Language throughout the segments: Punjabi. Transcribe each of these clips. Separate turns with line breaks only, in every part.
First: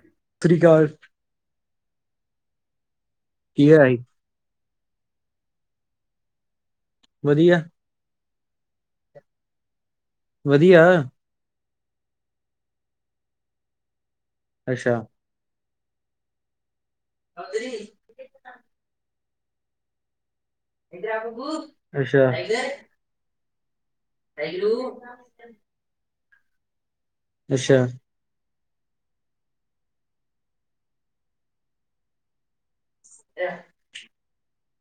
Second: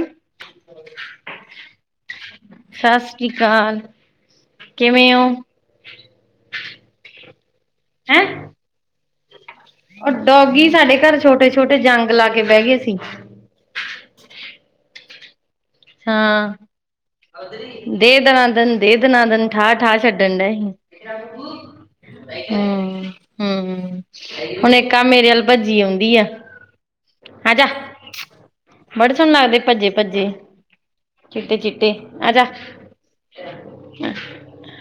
ਸਤਿ ਸ਼੍ਰੀ ਅਕਾਲ।
ਸਤਿ ਸ਼੍ਰੀ
ਕੀ
ਅਕਾਲ,
ਹਾਲ ਈ?
ਕਿਵੇਂ ਹੋ।
ਵਧੀਆਂ।
ਹੈਂ। ਉਹ ਡੋਗੀ
ਵਧੀਆ
ਸਾਡੇ ਘਰ, ਛੋਟੇ -ਛੋਟੇ ਜੰਗ ਲਾ ਕੇ, ਬਹਿ ਗਏ ਸੀ।
ਅੱਛਾ।
ਹਾਂ, ਦੇ ਦਣਾਦਨ, ਦੇ ਦਣਾਦਨ, ਠਾਹ -ਠਾਹ, ਛੱਡਣ ਦਈ ਸੀ।
ਅੱਛਾ ਅੱਛਾ
ਹਮ। ਹਮ -ਹਮ, ਹੁਣ ਇੱਕ ਕੰਮ ਮੇਰੇ ਵੱਲ ਭੱਜੀ ਆਉਦੀ ਆ ਆਜਾ,
ਅੱਛਾ
ਬੜੇ ਸੋਹਣੇ ਲੱਗਦੀ ਭੱਜੇ- ਭੱਜੇ ਚਿੱਟੇ- ਚਿੱਟੇ, ਆਜਾ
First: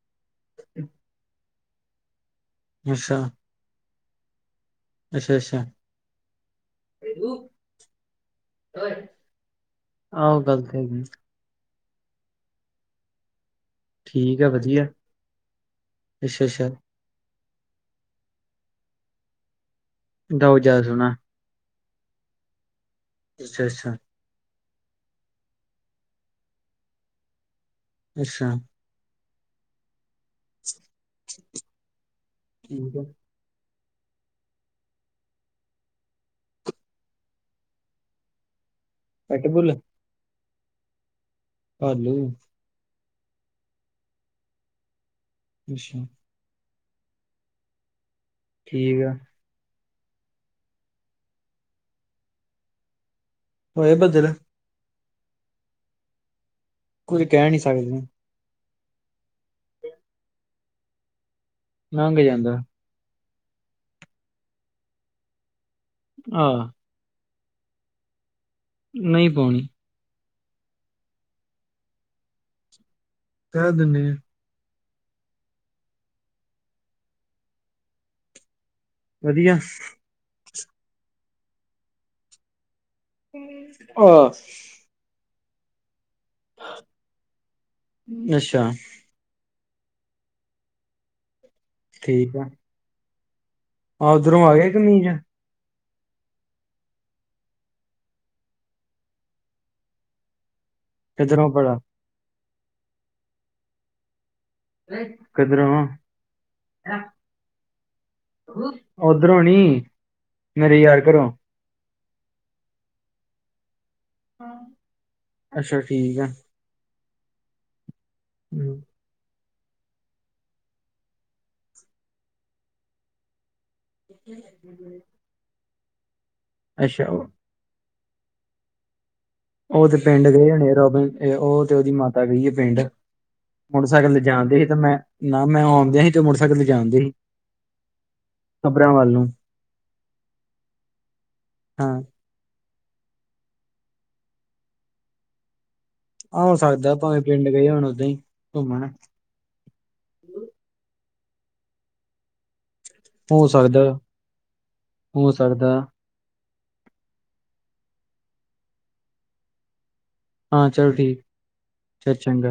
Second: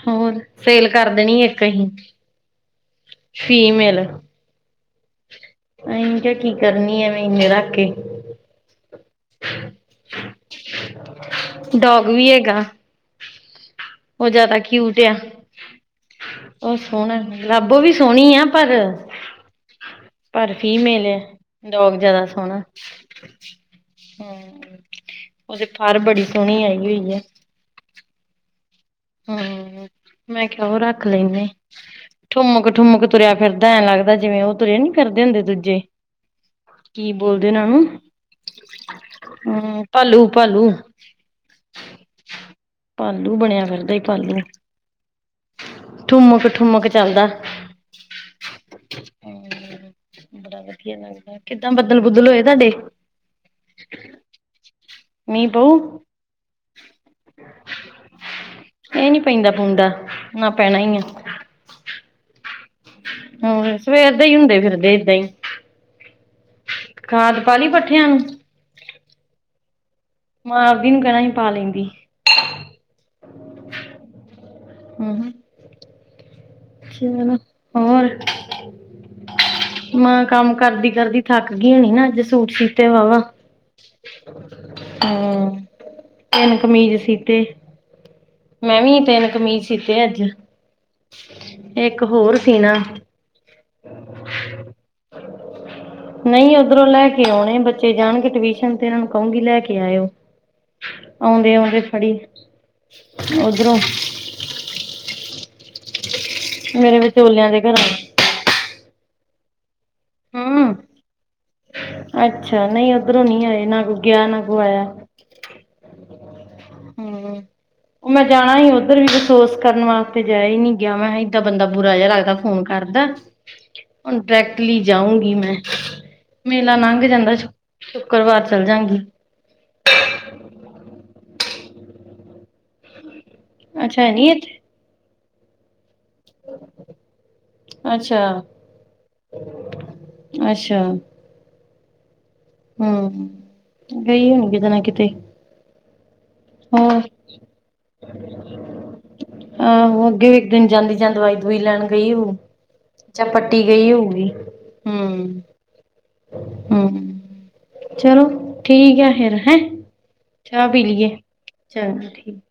ਹੋਰ, ਸੇਲ ਕਰ ਦੇਣੀ ਇੱਕ ਅਹੀ
ਜੱਛਾ
ਫੀਮੇਲ
ਅੱਛਾ
ਇਹੀ ਕਿਹਾ, ਕੀ ਕਰਨੀ ਆਵੇ ਇੰਨੇ ਰੱਖ ਕੇ
ਆੳ ਦੱਸ ਹੈਗੀ
ਡੋਗ ਵੀ ਹੈਗਾ ਉਹ
ਠੀਕ ਆ
ਜ਼ਿਆਦਾ
ਵਧੀਆ
ਕੀਊਟ ਆ,
ਅੱਛਾ ਅੱਛਾ
ਉਹ ਸੋਹਣਾ, ਰੱਬੋ ਵੀ ਸੋਹਣੀ ਆ, ਪਰ ਪਰ
ਗਾਓ ਜ਼ਿਆਦਾ
ਫੀਮੇਲ
ਸੋਹਣਾ
ਆ, ਡੋਗ ਜਿਆਦਾ ਸੋਹਣਾ
ਅੱਛਾ- ਅੱਛਾ
ਹਮ, ਉਹਦੇ ਫਰ ਬੜੀ ਸੋਹਣੀ ਆਈ ਹੋਈ ਹੈ
ਅੱਛਾ
ਹਮ, ਮੈਂ ਕਿਹਾ ਉਹ ਰੱਖ ਲੈਂਦੇੇ, ਠੁੰਮਕ-
ਠੀਕ ਆ
ਠੁੰਮਕ ਤੁਰਿਆ ਫਿਰਦਾ ਐਂ ਲੱਗਦਾ ਜਿਵੇ ਉਹ ਤੁਰਿਆ ਨੀ ਫਿਰਦੇ ਹੁੰਦੇ ਦੂਜੇ, ਕੀ ਬੋਲਦੇ ਉਹਨਾਂ ਨੂੰ
ਪੈਟਬੁਲ
ਹੂੰ, ਭਾਲੂ-ਭਾਲੂ।
ਭਾਲੂ।
ਭਾਲੂ ਬਣਿਆ ਫਿਰਦਾ, ਭਾਲੂ।
ਅੱਛਾ।
ਠੁੰਮਕ-ਠੁੰਮਕ ਚੱਲਦਾ।
ਠੀਕ ਆ।
ਬੜਾ ਵਧੀਆ ਲੱਗਦਾ, ਕਿੱਦਾਂ ਬੱਦਲ-ਬੁਦਲ ਹੋਏ ਤੁਹਾਡੇ?
ਹੋਏ ਬੱਦਲ?
ਮੀਂਹ ਪਊ?
ਕੁਝ ਕਹਿਨੀ ਸਕਦੇ।
ਇਹ ਨੀ ਪੈਂਦਾ-ਪੂੰਦਾ, ਨਾ ਪੈਣਾ ਈਆ।
ਨੰਘ ਜਾਂਦਾ।
ਹੋਰ, ਸਵੇਰ ਦੇ ਈ ਹੁੰਦੇ ਫਿਰਦੇ ਏਦਾਂ ਹੀ।
ਆ।
ਖਾਦ ਪਾਲਈ ਪੱਠਿਆਂ ਨੂੰ?
ਨਹੀ ਪਾਉਣੀ।
ਮਾਂ ਆਪਦੀ ਨੂੰ ਕਹਿਣਾ ਹੀ ਪਾ ਲੇਂਦੀ।
ਕਹਿ ਦਿੰਨੇ ਆਂ।
ਹੂੰ, ਹੂੰ ਚੱਲੋ, ਹੋਰ?
ਵਧੀਆ।
ਮਾਂ ਕੰਮ ਕਰਦੀ-ਕਰਦੀ ਥੱਕ ਗਈ ਹੋਣੀ ਨਾ, ਅੱਜ ਸੂੱਟ ਸੀਤੇ ਵਾਵਾ।
ਆਹ
ਹੂੰ, ਤਿੰਨ ਕਮੀਜ਼ ਸੀਤੇ।
ਅੱਛਾ
''ਮੈਂ ਵੀ ਤਿੰਨ ਕਮੀਜ਼ ਸੀਤੇ ਅੱਜ, ਇੱਕ ਹੋਰ ਸੀਣਾ।
ਓਧਰੋ ਆ ਗਏ ਕਮੀਜ਼?
ਨਹੀਂ ਉਧਰੋਂ ਲੈਕੇ ਆਉਣੇ, ਬੱਚੇ ਜਾਣਗੇ ਟਿਵਊਸ਼ਨ ਤੇ ਇਹਨਾਂ ਨੂੰ ਕਹੂੰਗੀ ਲੈਕੇ ਆਇੳ।
ਕਿੱਧਰੋਂ ਭਲਾ
ਆਉਂਦੇ-ਆਉਂਦੇ ਫੜੀ, ਉਧਰੋਂ।
ਕਿਧਰੋਂ?
ਮੇਰੇ ਵਿਚੋਲਿਆਂ ਦੇ ਘਰੋ।
ਉਧਰੋ ਨੀ,
ਹੂੰ
ਮੇਰੇ ਯਾਰ ਘਰੋਂ।
ਅੱਛਾ, ਨਹੀਂ ਉਧਰੋਂ ਨੀ ਆਏ ਨਾ ਕੋਈ ਗਿਆ, ਨਾ ਕੋਈ ਆਇਆ।
ਅੱਛਾ ਠੀਕ ਆ
ਹੂੰ, ਮੈਂ ਜਾਣਾ ਹੀ
ਹਮ,
ਉੱਧਰ ਵੀ ਫਸੋਸ ਕਰਨ ਵਾਸਤੇ। ਜਾਏਆ ਈ ਨੀ ਗਿਆ, ਮੈਂਹਾ ਏਦਾਂ ਬੰਦਾ ਬੁਰਾ ਜੇਆ ਲੱਗਦਾ ਫੋਨ ਕਰਦਾ, ਹੁਣ ਡੈਰੈਕਟਲੀ ਉਂਗੀ ਮੈਂ, ਮੇਲਾ ਨੰਗ
ਅੱਛਾ ਉਹ
ਜਾਂਦਾ ਸ਼ੁੱਕ, ਸ਼ੁੱਕਰਵਾਰ ਚੱਲ ਜਾਂਗੀ।
ਓ ਤੇ ਪਿੰਡ ਗੇ ਹੋਣੇ ਆ ਰੋਬਿਨ ਏ, ਓ ਤੇ ਓਦੀ ਮਾਤਾ ਗਈ ਆ ਪਿੰਡ।
ਅੱਛਾ ਹੈ
ਮੋਟਰਸੈਕਲ ਤੇ
ਨੀ ਇੱਥੇ
ਜਾਣਦੇ ਹੀ ਤੇ ਮੈਂ, ਨਾ ਮੈਂ ਔਨਦੇ ਹੀ ਤੇ ਮੋਟਰਸੈਕਲ ਤੇ ਜਾਣਦੇ ਈ, ਖਬਰੇਆਂ ਵੱਲ ਨੂੰ।
ਅੱਸ਼ਾ।
ਹਾਂ
ਹੂੰ-ਹੂੰ, ਗਈ ਹੁਣੀ ਕਿਤੇ ਨਾ ਕਿਤੇ।
ਆਂ ਹੋ ਸਕਦਾ
ਹੋਰ
ਭਾਵੇਂ ਪਿੰਡ ਗਏ ਹੁਣ ਓਦਾਂ ਈ, ਘੁੰਮਣ।
ਆਹੋ, ਅੱਗੇ ਵੀ ਇੱਕ ਦਿਨ ਜਾਂਦੀ ਜਾਂ ਦਵਾਈ-ਦੁਵਾਈ ਲੈਣ ਗਈ ਹੋਉ। ਜਾਂ
ਹੋ
ਪੱਟੀ ਗਈ
ਸਕਦਾ
ਹੋਊਗੀ, ਹੂੰ
ਹੋ ਸਕਦਾ
ਹੂੰ, ਚਲੋ ਠੀਕ ਐ ਫੇਰ ਹੈਂ? ਚਾਹ
ਹਾਂ
ਪੀ
ਚਲੋ
ਲੀਏ,
ਠੀਕ।
ਚਲੋ
ਚਲ
ਠੀਕ।
ਚੰਗਾ